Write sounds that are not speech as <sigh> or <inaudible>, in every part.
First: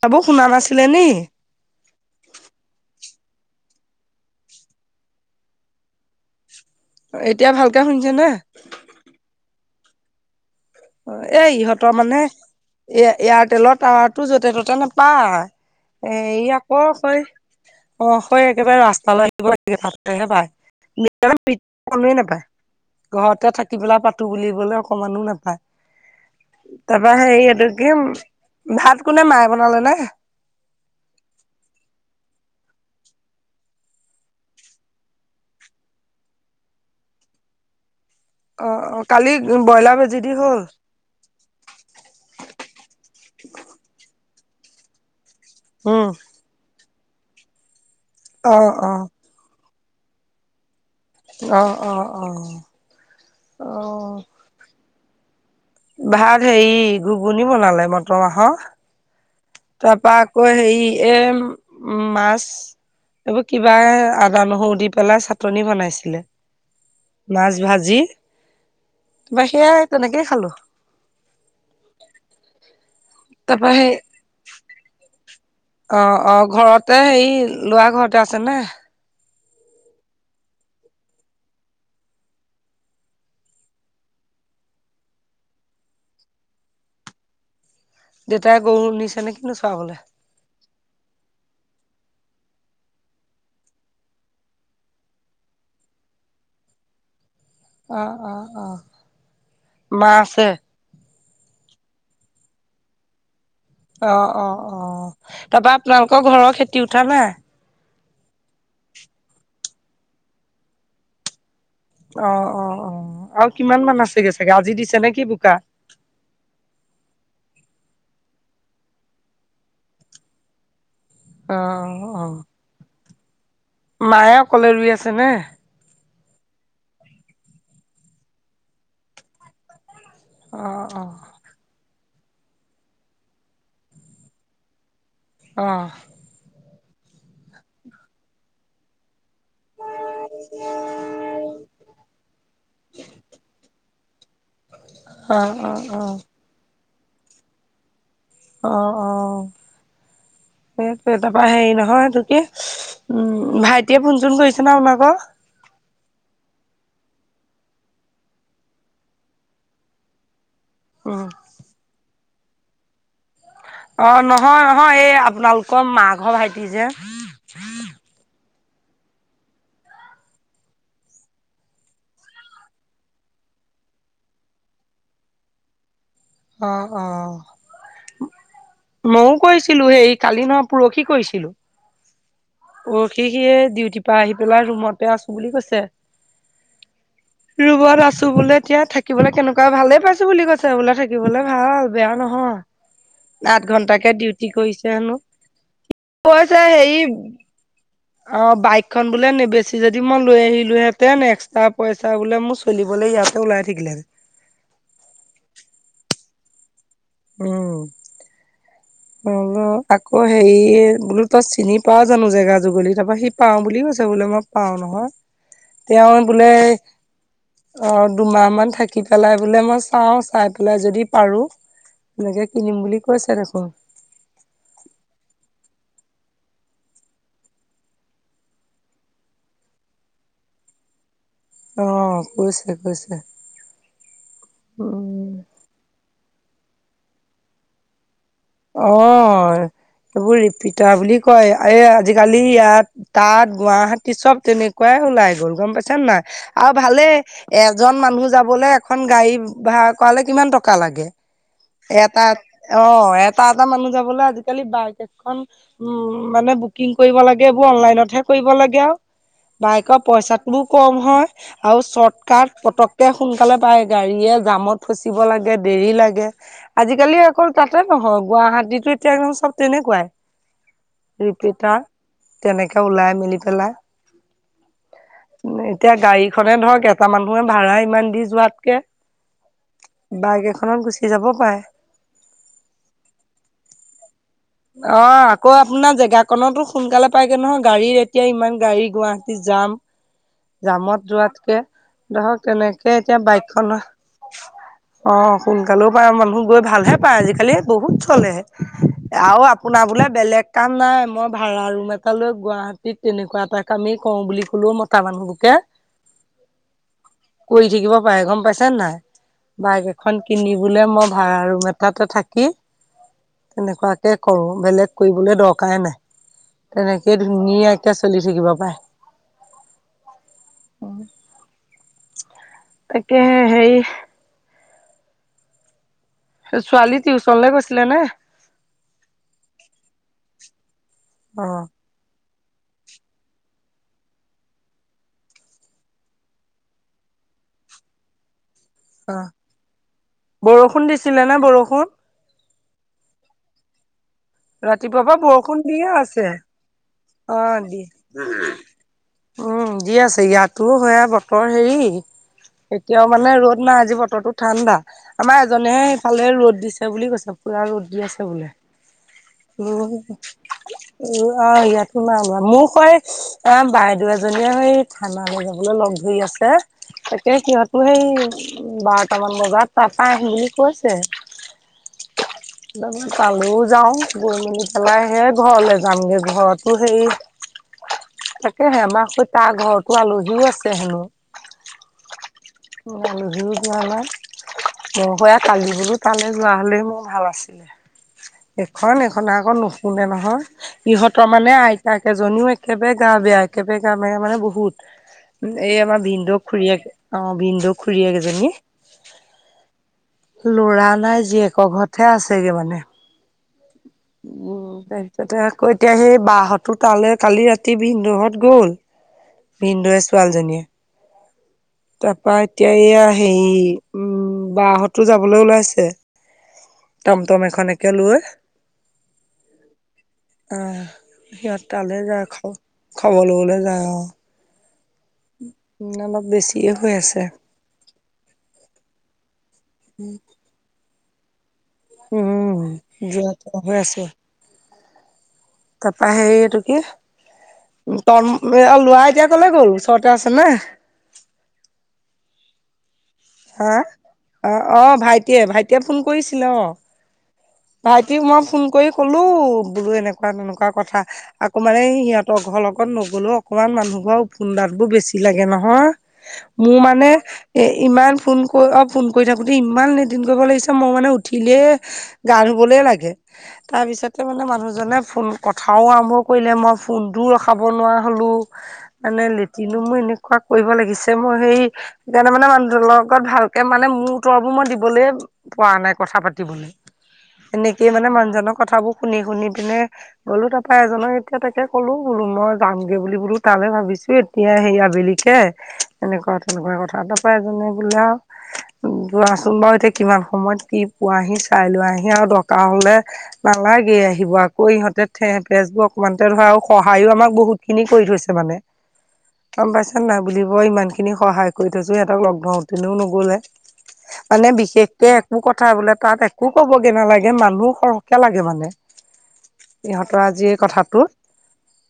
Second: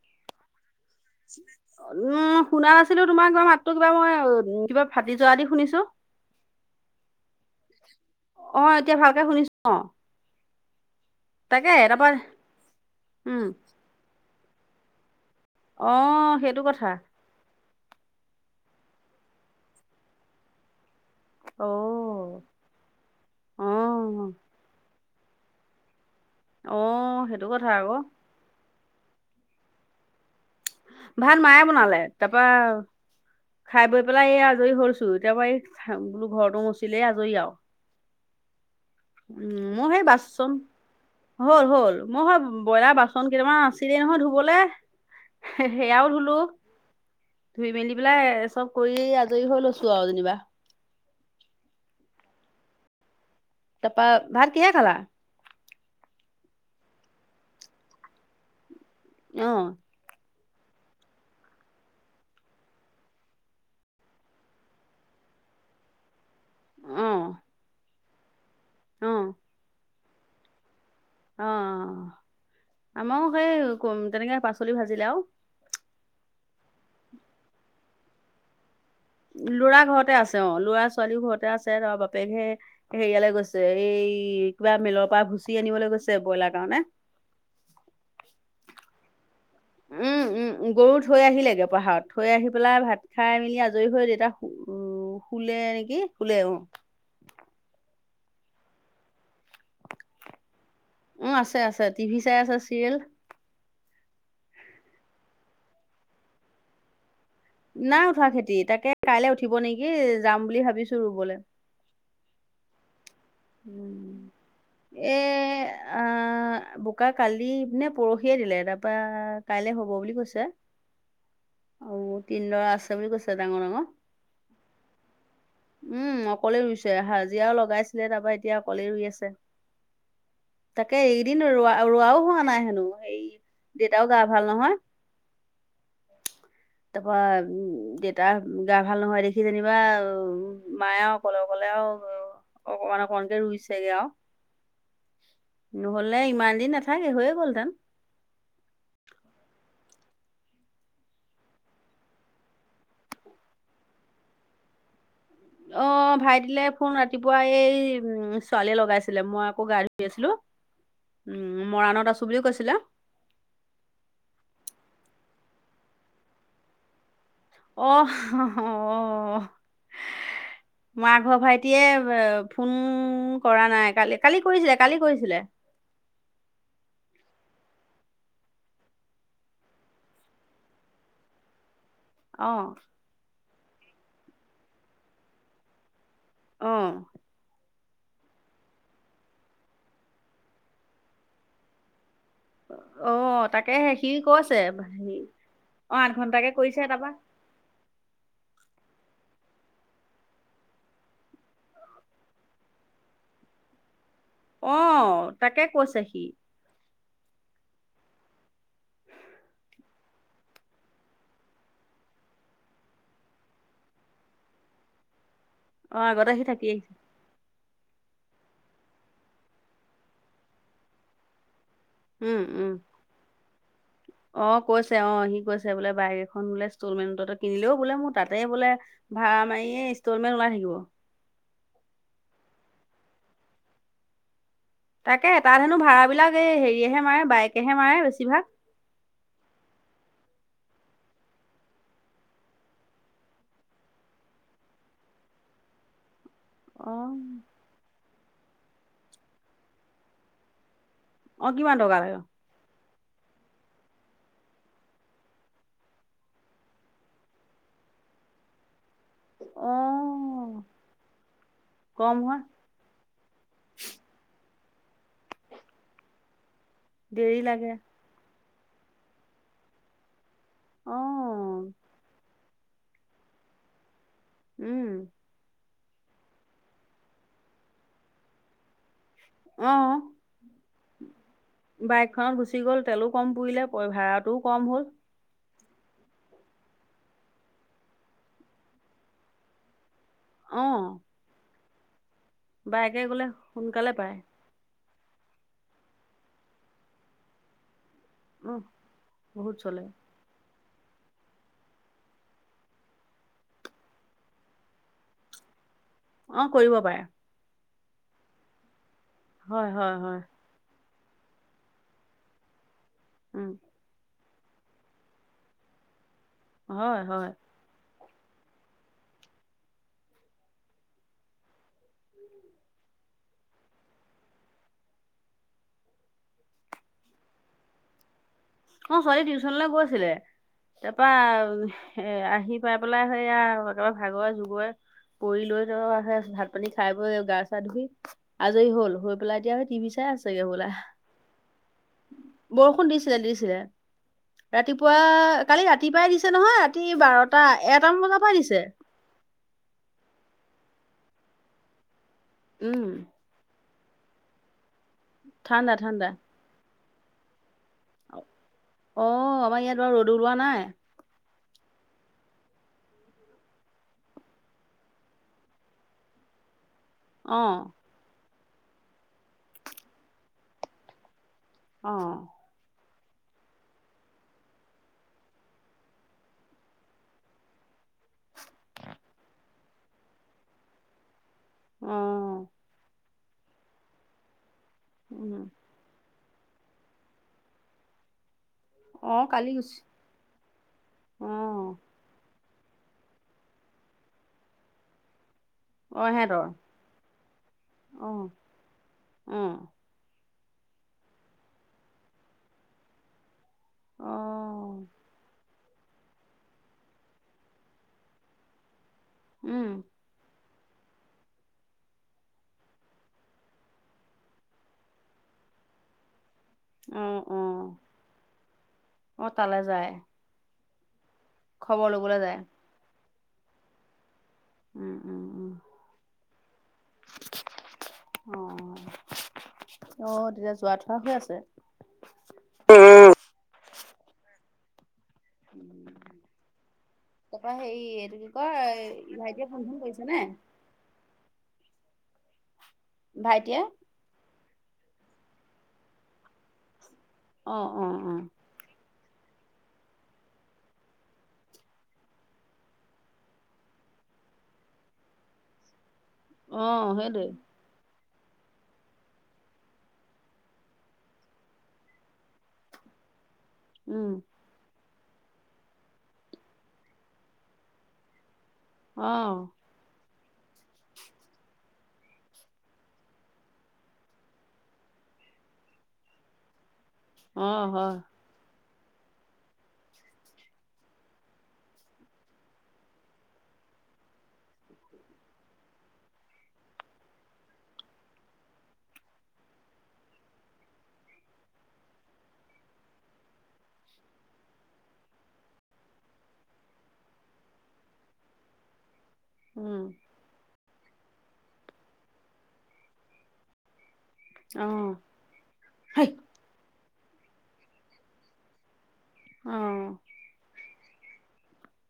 বাবু শুনা নাছিলে নি? উম শুনা নাছিলোঁ। তোমালোকৰ মাতটো কিবা মই কিবা ফাটি যোৱা দি শুনিছোঁ। এতিয়া ভালকে শুনিছে নে? অ এতিয়া ভালকে শুনিছ? এই ইহঁতৰ মানে এ উম এয়াৰটেলৰ টাৱাৰটো য'তে ত'তে অ নোপায়। এ সেইটো আকৌ কথা কই অ', হয় একেবাৰে ৰাস্তালৈ আহিব লাগে তাতেহে পাই। ভিতৰত অ একদমে নাপাই। ঘৰতে অ থাকি পেলাই পাতো বুলিবলৈ অকমানো নাপাই। অ তাৰ পৰা হে সেইটো কথা এইটো কি আকৌ ভাত কোনে মায়ে বনালে নে? ভাল মায়ে বনালে তাৰাপা খাই বৈ পেলাই এই আজৰি হৈছো, এতিয়াৰ পৰা এই বোলো ঘৰতো মচিলেই আজৰি আও। অ অ, কালি মোৰ ব্ৰইলাৰ সেই ভাজি দি বাচন হ'ল। হ'ল হ'ল, মই সেই ব্ৰইলাৰ বাচন কেইটামান আছিলেই নহয় ধুবলে। সেয়াও উম ধুলো, ধুই মেলি পেলাই অ চব অ কৰি আ জৰি হৈ লৈছোঁ আও যেনিবা। অঁ অঁ অঁ। তাপা ভাত কিহে খালা? ভাত হেৰি ঘুগুনি বনালে মটৰ মাহৰ। অঁ। তাৰপা আকৌ হেৰি এ মাছ। কিবা আদা নহৰু দি পেলাই চাটনি বনাইছিলে। মাছ ভাজি। অঁ। মই সেইয়া তেনেকেই খালো। অঁ, আমাৰ সেই তাৰপা তেনেকৈ পাচলি ভাজিলে আও। অঁ অঁ, ঘৰতে হেই লৰা ঘৰতে আছে নে? ল'ৰা ঘৰতে আছে অঁ, ল'ৰা ছোৱালীও ঘৰতে আছে লৰা বাপেকহে হেৰিয়ালৈ গৈছে এই কিবা মেলৰ পৰা ভুচি আনিবলৈ গৈছে ব্ৰইলাৰ কাৰণে। দেউতাই গৰু নিছেনে কিনো চোৱাবলে। উম, উম, গৰু থৈ আহিলেগে পাহাৰত, থৈ আহি পেলাই ভাত খাই মেলি আজৰি হৈ দেউতা শু শু শুলে নেকি শুলে অঁ। অঁ অঁ অঁ, মা আছে? উম, আছে আছে টিভি চাই আছে চিৰিয়েল। অঁ অঁ অঁ, তাৰপা আপোনালোকৰ ঘৰৰ খেতি উঠা না নাই উঠোৱা খেতি, তাকে কাইলে উঠিব নেকি যাম বুলি ভাবিছো ৰুবলে। অঁ অঁ অ, আৰু কিমান মান আছেগে চাগে আজি দিছে নেকি বোকা? অঁ অঁ বোকা কালি নে পৰহিয়ে দিলে তাৰপা কাইলে হব বুলি কৈছে। অ অ আৰু অ তিনিডৰা আছে বুলি কৈছে ডাঙৰ ডাঙৰ। মায়ে অকলে ৰুই আছে নে। উম অকলে ৰুইছে হাজিৰাও লগাইছিলে, তাৰপৰা এতিয়া অকলেই ৰুই আছে। অ অ তাকে এইকেইদিন ৰোৱা ৰোৱাও হোৱা নাই হেনো দেউতাও গা ভাল নহয়। অঁ। তাৰপা উম দেউতা গা ভাল নহয় দে সি যেনিবা উ মায়ে অকলে অকলে আও অকমান অকমানকে ৰুইছেগে আও। <inaudible> অ অ নহ'লে ইমান দিন নাথাকে হৈয়ে গলহেতেন। অঁ অ, সেইটোৱে তাৰাপৰা হেৰি নহয় এইটো কি উম, ভাইটিয়ে ফোন চোন কৰিছেনে আপোনালোকৰ? অঁ ভাইটিলে ফোন ৰাতিপুৱা এই উম ছোৱালীয়ে লগাইছিলে মই আক গা ধুই আছিলো। <inaudible> উম, মৰাণত আছো বুলিও কৈছিলে। অঁ নহয় নহয় এই আপোনালোকৰ মা ঘৰ ভাইটি যে <inaudible> মা ঘৰ ভাইটিয়ে ফোন কৰা নাই কালি, কালি কালি কৰিছিলে কালি কৰিছিলে। অ', - অ। ময়ও কৈছিলো সেই কালি নহয় পৰসী কৈছিলো। অ', শি সিয়ে ডিউটিৰ পৰা আহি পেলাই ৰুমতে আছো বুলি কৈছে। অ', ৰুমত আছো বোলে এতিয়া থাকিবলে কেনেকুৱা ভালে পাইছো বুলি কৈছে বোলে। লে ভাল বেয়া অ নহয় আঠ তাকেহে সি ঘন্টাকে ডিউটি কৈছে কৰিছে হেৰি হেনো। অ আঠ ঘন্টাকে কৈছে কৰিছে হেই তাৰপা অ বাইকখন বোলে নিবেচি যদি মই লৈ আহিলোহেঁতেন এক্সট্ৰা পইচা বোলে মোৰ। খেলিবলৈ ইয়াতে ওলাই থাকিলে হেতেন। অ তাকে কৈছে সি। <unintelligible> আকৌ হেৰী বোলো তই চিনি পাও জানো জেগা যুগলি তাৰপৰা সি পাও বুলি কৈছে বোলে মই। পাওঁ নহয় অ তেওঁ আগতে সি বোলে। থাকি আহিছে অ দুমাহ মান থাকি পেলাই বোলে মই চাওঁ পেলাই যদি পাৰোঁ। উম এনেকে উম কিনিম বুলি কৈছে দেখোন! অ, কৈছে, অ, সি কৈছে। বোলে বাইক এখন বোলে ইনষ্টলমেণ্টতে কিনিলেও বোলে মোৰ তাতে বোলে ভাড়া মাৰিয়ে ইনষ্টলমেণ্ট ওলাই থাকিব। অ, কৈছিলে, কৈছিলে। তাকে, তাত হেনো ভাড়াবিলাক এই হেৰিয়হে মাৰে, বাইকেহে মাৰে বেছিভাগ। অ, এইবোৰ ৰিপিতাৰ বুলি কয়, এই আজিকালি ইয়াত তাত গুৱাহাটী চব তেনেকুৱাই ওলাই গ'ল, গম পাইছ নে নাই! আৰু অ', ভালেই, এজন মানুহ যাবলে এখন গাড়ী ভা়ড়া কৰালে কিমান টকা লাগে। অ', কিমান টকা লাগে এটা, অ, এটা-এটা মানুহ যাবলৈ আজিকালি বাইক এখন উম, মানে বুকিং কৰিব লাগে, এইবোৰ অনলাইনতহে কৰিব লাগে আৰু। বাইকৰ পইচাটোও অ', কম হয়, আৰু কম হয় চৰ্টকাট পতক কে সোনকালে পায়, গাড়ীয়ে জামত ফচিব লাগে, দেৰি লাগে, আজিকালি দেৰি অকল লাগে তাতে <unintelligible> গুৱাহাটীতো এতিয়া একদম চব তেনেকুৱাই অ', ৰিপটাৰ। তেনেকে ওলাই মেলি পেলাই। উম। এতিয়া গাড়ীখনে ধৰক, এটা মানুহে ভা়ড়া ইমান দি যোৱাতকে বাইক এখনত গুচি যাব পাৰে। বাইক খনত গুচি গ'ল, তেলো কম পুৰিলে, ভাড়াটো অ। আকৌ আপোনাৰ জেগাকনতো সোনকালে পায়গে নহয়, গাড়ীৰ এতিয়া ইমান গাড়ী গুৱাহাটী যাম। অ', জামত যোৱাতকে ধৰক, কেনেকে বাইকে এতিয়া গ'লে বাইক খনৰ সোনকালে পায় অ, সোনকালেও পায় মানুহ গৈ, ভালহে পায় আজিকালি বহুত চলে। অ', আৰু বহুত চলে আপোনাৰ বোলে বেলেগ কাম নাই, মই ভাড়া ৰুম এটা লৈ গুৱাহাটীত তেনেকুৱা এটা কামেই কৰো বুলি কলেও ম <unintelligible> মানুহকে অ, কৰিব পাৰে। কৰি থাকিব পাৰে, গম পাইছা নাই! হয়, বাইক হয়, এখন হয়, কিনি বোলে মই ভাড়া ৰুম এটাতে থাকি, উম, তেনেকুৱা কৰো, বেলেগ কৰিবলৈ দৰকাৰে নাই, হয়, তেনেকে হয়, ধুনীয়াকে চলি থাকিব পাৰে। তাকেহে হেৰি ছোৱালী টিউচনলে গৈছিলে নে? অ' হয় টিউচনলে গৈছিলে। তাৰপা অ এ আহি পাই পেলাই সেইয়া একেবাৰে ভাগৰে জুগৰে পৰি লৈ তে ভাত পানী খাই বৈ গা চা ধুই আজৰি হ'ল। অ হৈ পেলাই এতিয়া স টিভি চাই আছেগে হ'বলা। বৰষুণ দিছিলে নে বৰষুণ বৰষুণ দিছিলে দিছিলে। ৰাতিপুৱা ৰাতিপুৱাৰ পৰা বৰষুণ কালি দিয়ে ৰাতিপুৱাই আছে দিছে নহয়, ৰাতি অ বাৰটা দিয়ে এটামান বজাৰ পৰাই দিছে। উম, দি আছে ইয়াতো স বতৰ হেৰি উম এতিয়াও মানে ৰ'দ না আজি বতৰটো ঠাণ্ডা, আমাৰ এজনে ঠাণ্ডা ঠাণ্ডা সেইফালে ৰ'দ দিছে বুলি কৈছে পুৰা ৰ'দ। দি আছে বোলে। অ'। আমাৰ উ, ইয়াত বাৰু ৰ'দ ওলোৱা নাই উ, অ' ইয়াতো নাই ওলোৱা, মোৰ সৈ অ' বাইদেউ এজনীয়ে সেই থানা লৈ যাবলৈ লগ ধৰি আছে। তাকে অ সিহঁতো সেই বাৰটামান বজাত তাৰপা আহিম বুলি কৈছে। অ'। এতিয়া মানে তালৈও যা ওঁ, গৈ মেলি পেলাই হে ঘৰলে যামগে, ঘৰতো সেই তাকেহে আমাৰ হেই তাৰ ঘৰতো আলহীও আছে হেনো। উম। আলহীও যোৱা নাই মই সৈয়া উম কালি বোলো তালে যোৱা হ'লে মোৰ ভাল আছিলে। এখন অ এইখন কালি আকৌ গুচি নুশুনে নহয়, ইহঁতৰ অ মানে আইতাক এইজনীও একেবাৰে গা বেয়া একেবাৰে গা বেয়া মানে বহুত। এই আমাৰ অ ভিনদেউৰ সিহঁতৰ খুৰিয়েকে অ' ভিনদেউৰ অ খুৰীয়েক এজনী অ ল'ৰা নাই জীয়েকৰ ঘৰতহে আছেগে মানে। অ উম' তাতে আকৌ এতিয়া সেই বাহ'তো তালৈ কালি ৰাতি ভিনদেউহ'ত গ'ল। উম ভিনদেউয়ে ছোৱালীজনীয়ে। তাৰপা এতিয়া এইয়া হেৰি উম বাহ'তো যাবলৈ ওলাইছে অ টমটম অ এখনেকে লৈ। অ' অ তালৈ যায় সিহঁত খবৰ তালৈ লবলৈ যায় খাবৰ লবলে যায় অ'। উম, উম, উম। না অলপ বেছিয়ে হৈ আছে। অ' তেতিয়া যোৱা থোৱা হৈ আছে? উম, যোৱা ঠোৱা হৈ আছে। তাৰপা সেই এইটো কি, তাৰপৰা হেৰি এইটো কি তম ল'ৰা কয় এতিয়া ভাইটিয়ে কলৈ ফোন চোন গ'ল, কৰিছে ওচৰতে আছে নে? ভাইটিয়ে হা', অ' অ' ভাইটিয়ে ভাইটিয়ে ফোন কৰিছিলে অহ'। অ অ ভাইটিক অ মই ফোন কৰি ক'লো বোলো এনেকুৱা তেনেকুৱা কথা। আকৌ মানে সিহঁতৰ ঘৰ লগত নগ'লেও অকমান মানুহ ঘৰ ওফোন্দাত বোৰ বেছি লাগে নহয়। অ মোৰ মানে সেইটোৱে এ ইমান ফোন কৰি অ' ফোন কৰি থাকোতে ইমান লেতিন কৰিব লাগিছে মই মানে উঠিলেই গা ধুবলেই লাগে, উম তাৰপিছতে মানে মানুহজনে ফোন কথাও আৰম্ভ কৰিলে, মই ফোনটোও ৰখাব নোৱাৰা হ'লোঁ, অ মনে লেট নো মোৰ এনেকুৱা কৰিব লাগিছে মই সেইকাৰণে মানে মানুহটো অলপ পত ভালকে মানে মোৰ উত্তৰবোৰ মই দিবলৈ পৰা নাই কথা পাতিবলৈ। অ এনেকেই হয় মানে মানুহজনৰ কথাবোৰ শুনি শুনি পিনে। গ'লো তাৰপা এজনক এতিয়া তাকে ক'লো বোলো মই যামগে বুলি বোলো তালৈ ভাবিছোঁ। এতিয়া হেৰি আবেলিতে এনেকুৱা তেনেকুৱা কথা তাৰ পৰা এজনে বোলে আৰু যোৱাচোন বাৰু এতিয়া কিমান সময়ত কি পোৱাহি চাই লৈ আহি আৰু দৰকাৰ হ'লে নালাগে আহিব আকৌ ইহঁতে ঠেহ ফেচবোৰ অকনমান ধৰা আৰু সহায়ো আমাক বহুত খিনি কৰি থৈছে মানে। গম উম পাইছা নে নাই বুলিবই ইমান খিনি সহায় কৰি থৈছো সিহঁতক লগ ধতেনেও <unintelligible> নগ'লে। মানে অ বিশেষকে একো কথা বোলে সেই তাত একো ক'বগে নালাগে মানুহ সৰহকে লাগে মানে। উম। তই আজি এই কথাটোত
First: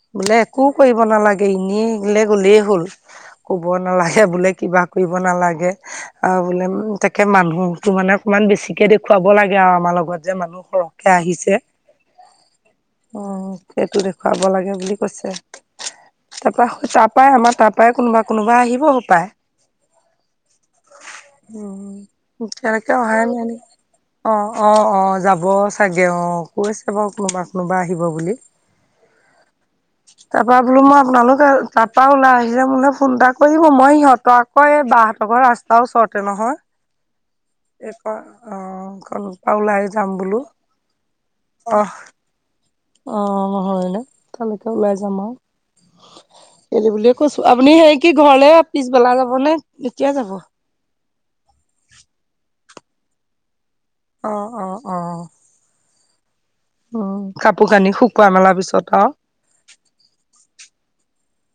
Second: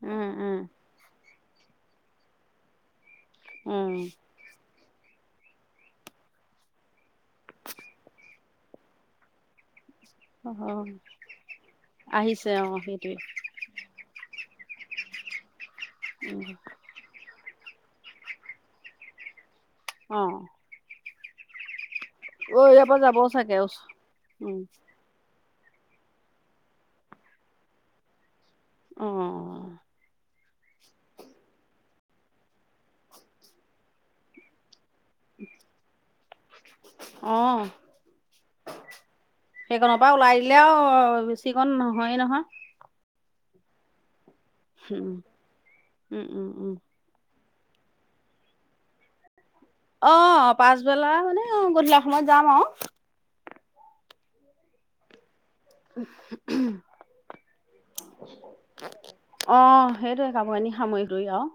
উম বোলে উম একো কৰিব নালাগে এনেই বোলে গ'লেই হ'ল ক'ব উম নালাগে বোলে কিবা কৰিব নালাগে আৰু বোলে তাকে মানুহতো মানে অকমান বেছিকে দেখুৱাই। দেখুৱাব লাগে আৰু আমাৰ লগত যে অ মানুহ সৰহকে আহিছে আহিছে অ সেইটোৱে অহ সেইটো দেখুৱাব লাগে বুলি কৈছে উম তাৰ পৰা সেই তাত তাৰপাৰাই আমাৰ তাৰ পৰাই কোনোবা কোনোবা আহিব হ'ব পায়। অহ'। উম অ ইয়াৰ কেনেকে পৰা যাব সহায় ন চাগে <unintelligible> ওচ অ' উম অ' যাব। চাগে অ' কৈ আছে বাৰু কোনোবা কোনোবা আহিব বুলি। উম। উ <unintelligible> তাৰপৰা বোলো মই আপোনালোক তাৰপৰা ওলাই আহিছে মোলে ফোন এটা কৰিব মই সিহঁতৰ আকৌ এই বা হঁতৰ অকল ৰাস্তা ওচৰতে নহয় অ ওলাই সেইকনৰ পৰা যাম বোলো ওলাই দিলে আও, বেছিকণ অহ নহয়ে নহয়। অ' হয়নে তালৈকে ওলাই উম, যাম আৰু উম, উম, উম। গেলি <unintelligible> বুলি। কৈছোঁ, আপুনি সেই কি ঘৰলে পিছবেলা যাব নে? এতিয়া যাব অ' পাছবেলা মানে অ' গধূলা সময়ত যাম আৰু অ', অ', অ', অ'। উ <unintelligible> উ' কাপোৰ -কানি শুকুৱাই মেলা পিছত আৰু অ' সেইটোয়ে কাপোৰ -কানি সামৰি সোতৰি আৰু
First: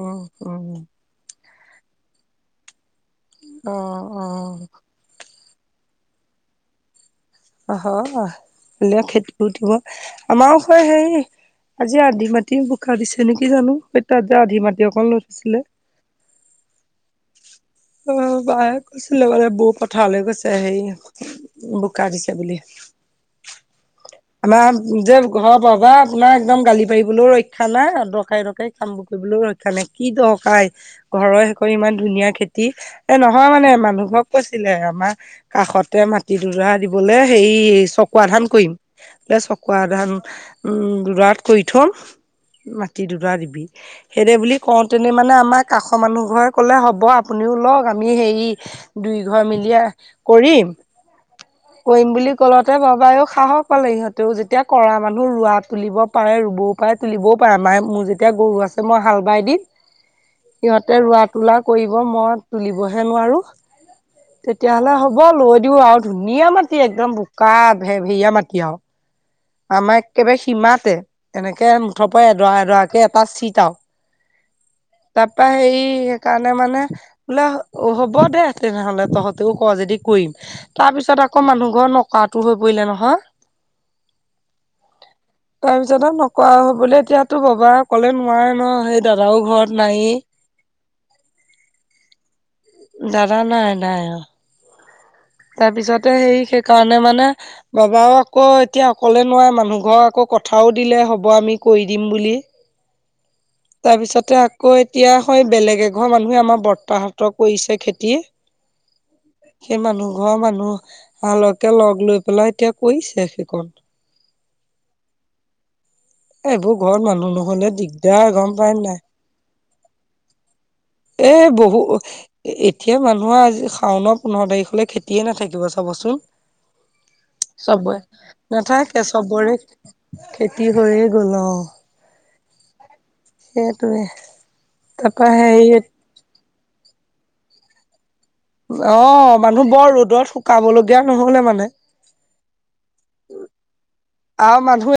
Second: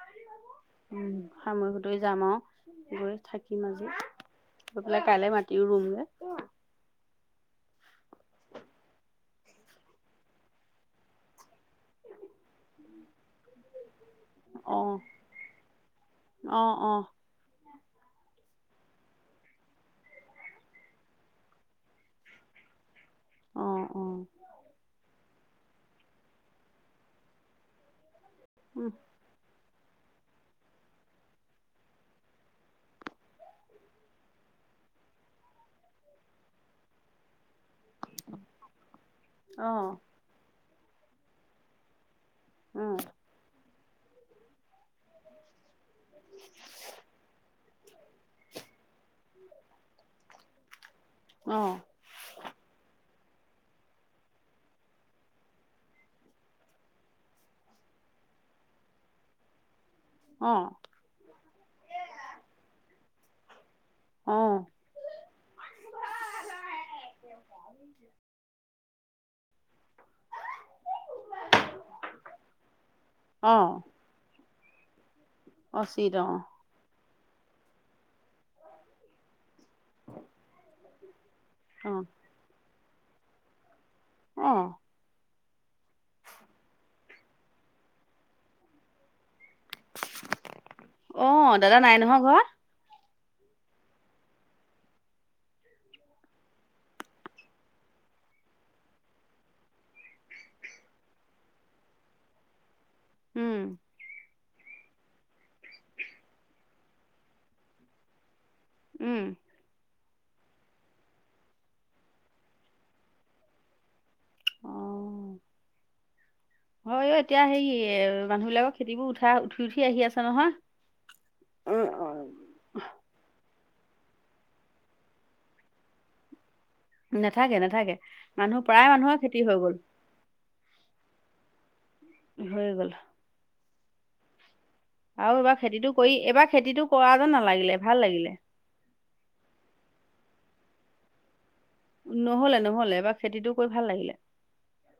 উ, অ'। উম, সামৰি -সোতৰি যাম আৰু গৈ থাকিম অ অ আজি। কাইলৈ মাতিও ৰুম যে। অ' হয় কাইলৈ খেতিও উঠিব আমাৰো হয় হেৰি আজি আধি মাটি বোকা দিছে নেকি? জানো তাত যে আধি মাটি অ'। অকণ লৈ থৈছিলে। অ', অ'। অ' বায়ে কৈছিলে বোলে বৌ পথাৰলৈ গৈছে হেৰি বোকা দিছে বুলি। অ', অ'। আমাৰ যে ঘৰৰ বাবা আপোনাৰ একদম গালি পাৰিবলৈও ৰক্ষা নাই। ধকাই ধকাই <unintelligible> কামবোৰ কৰিবলৈও ৰক্ষা নাই কি দৰকাৰ? ঘৰৰ সেইকণ ইমান ধুনীয়া খেতি এ' নহয় মানে মানুহ ঘৰক কৈছিলে আমাৰ কাষতে মাটি দুদৰা দিবলৈ হেৰি চকুৱা ধান কৰিম। বোলে অ', চকুৱা ধান উম দুদৰাত কৰি থম উম, মাটি দুদৰা দিবি। সেইদৰে বুলি কওঁতেনে মানে আমাৰ কাষৰ মানুহঘৰে ক'লে হ'ব আপুনিও লওঁক আমি হেৰি দুই ঘৰ মিলিয়ে কৰিম, অ', কৰিম বুলি ক'লতে বাবাও সাহক পালেও, ইহঁতেও যেতিয়া কৰা মানুহ ৰোৱা তুলিব পাৰে, ৰুবও পাৰে, তুলিবও পাৰে মায়ে মোৰ যেতিয়া গৰু আছে ত, মই হাল বাই দিম। অ', সিহঁতে ৰোৱা-তোলা কৰিব মই তুলিবহে নোৱাৰো, অ', তেতিয়াহ'লে হ'ব। হ'ব লৈ দিওঁ আৰু ধুনীয়া মাটি একদম বোকা ভেভেৰিয়া মাটি। আমাৰ একেবাৰে সীমাতে, এনেকে মুঠ পৰা এডৰা, এডৰাকে এটা চিত আৰু অ', তাপা হেৰি অচিত অ', সেইকাৰণে মানে বোলে অ, হ'ব দেহ, তেনেহ'লে তহঁতেও কৰ যদি কৰিম তাৰপিছত আকৌ আকৌ মানুহ ঘৰ অ', নকৰাতো হৈ পৰিলে নহয়। অ, তাৰপিছত আৰু নকৰা হৈ পৰিলে, এতিয়াতো বাবা অকলে নোৱাৰে ন, সেই দাদাও ঘৰত নাইয়ে। অ, দাদা নাই নহয়, ঘৰত। দাদা নাই, নাই, অ, তাৰপিছতে সেই সেইকাৰণে মানে বাবাও আকৌ এতিয়া অকলে নোৱাৰে, মানুহ ঘৰক আকৌ কথাও দিলে হ'ব আমি কৰি দিম বুলি। উম, তাৰপিছতে আকৌ এতিয়া সেই বেলেগ এঘৰ মানুহে আমাৰ বৰতাহঁতৰ কৰিছে খেতি। উম, সেই মানুহ ঘৰৰ মানুহালকে, লগ লৈ পেলাই এতিয়া কৰিছে সেইকন। অ, এইবোৰ ঘৰত হয় অ, মানুহ এতিয়া হেৰি নহ'লে দিগদাৰ মানুহ গম পাই বিলাকৰ নাই। খেতিবোৰ উঠাই উঠি, উঠি, আহি আছে নহয়। এ, বহু উম, এ, অ, এতিয়া মানুহৰ আজি শাওনা পোন্ধৰ তাৰিখলৈ খেতিয়ে নাথাকিব চাবচোন। নাথাকে নাথাকে চবৰে, মানুহ প্ৰায় নাথাকে মানুহৰ খেতি হৈ চবৰে। গ'ল খেতি হৈয়ে, গ'ল অ, হৈ গ'ল। সেইটোৱে। তাৰপা আৰু এইবাৰ হেৰি খেতিটো কৰি এইবাৰ খেতিটো কৰা যেন নালাগিলে, ভাল লাগিলে। অ, মানুহ বৰ ৰ'দত শুকাব লগীয়া নহ'লে মানে। নহ'লে, নহ'লে, এবাৰ খেতিটো কৰি ভাল লাগিলে। আৰু মানুহে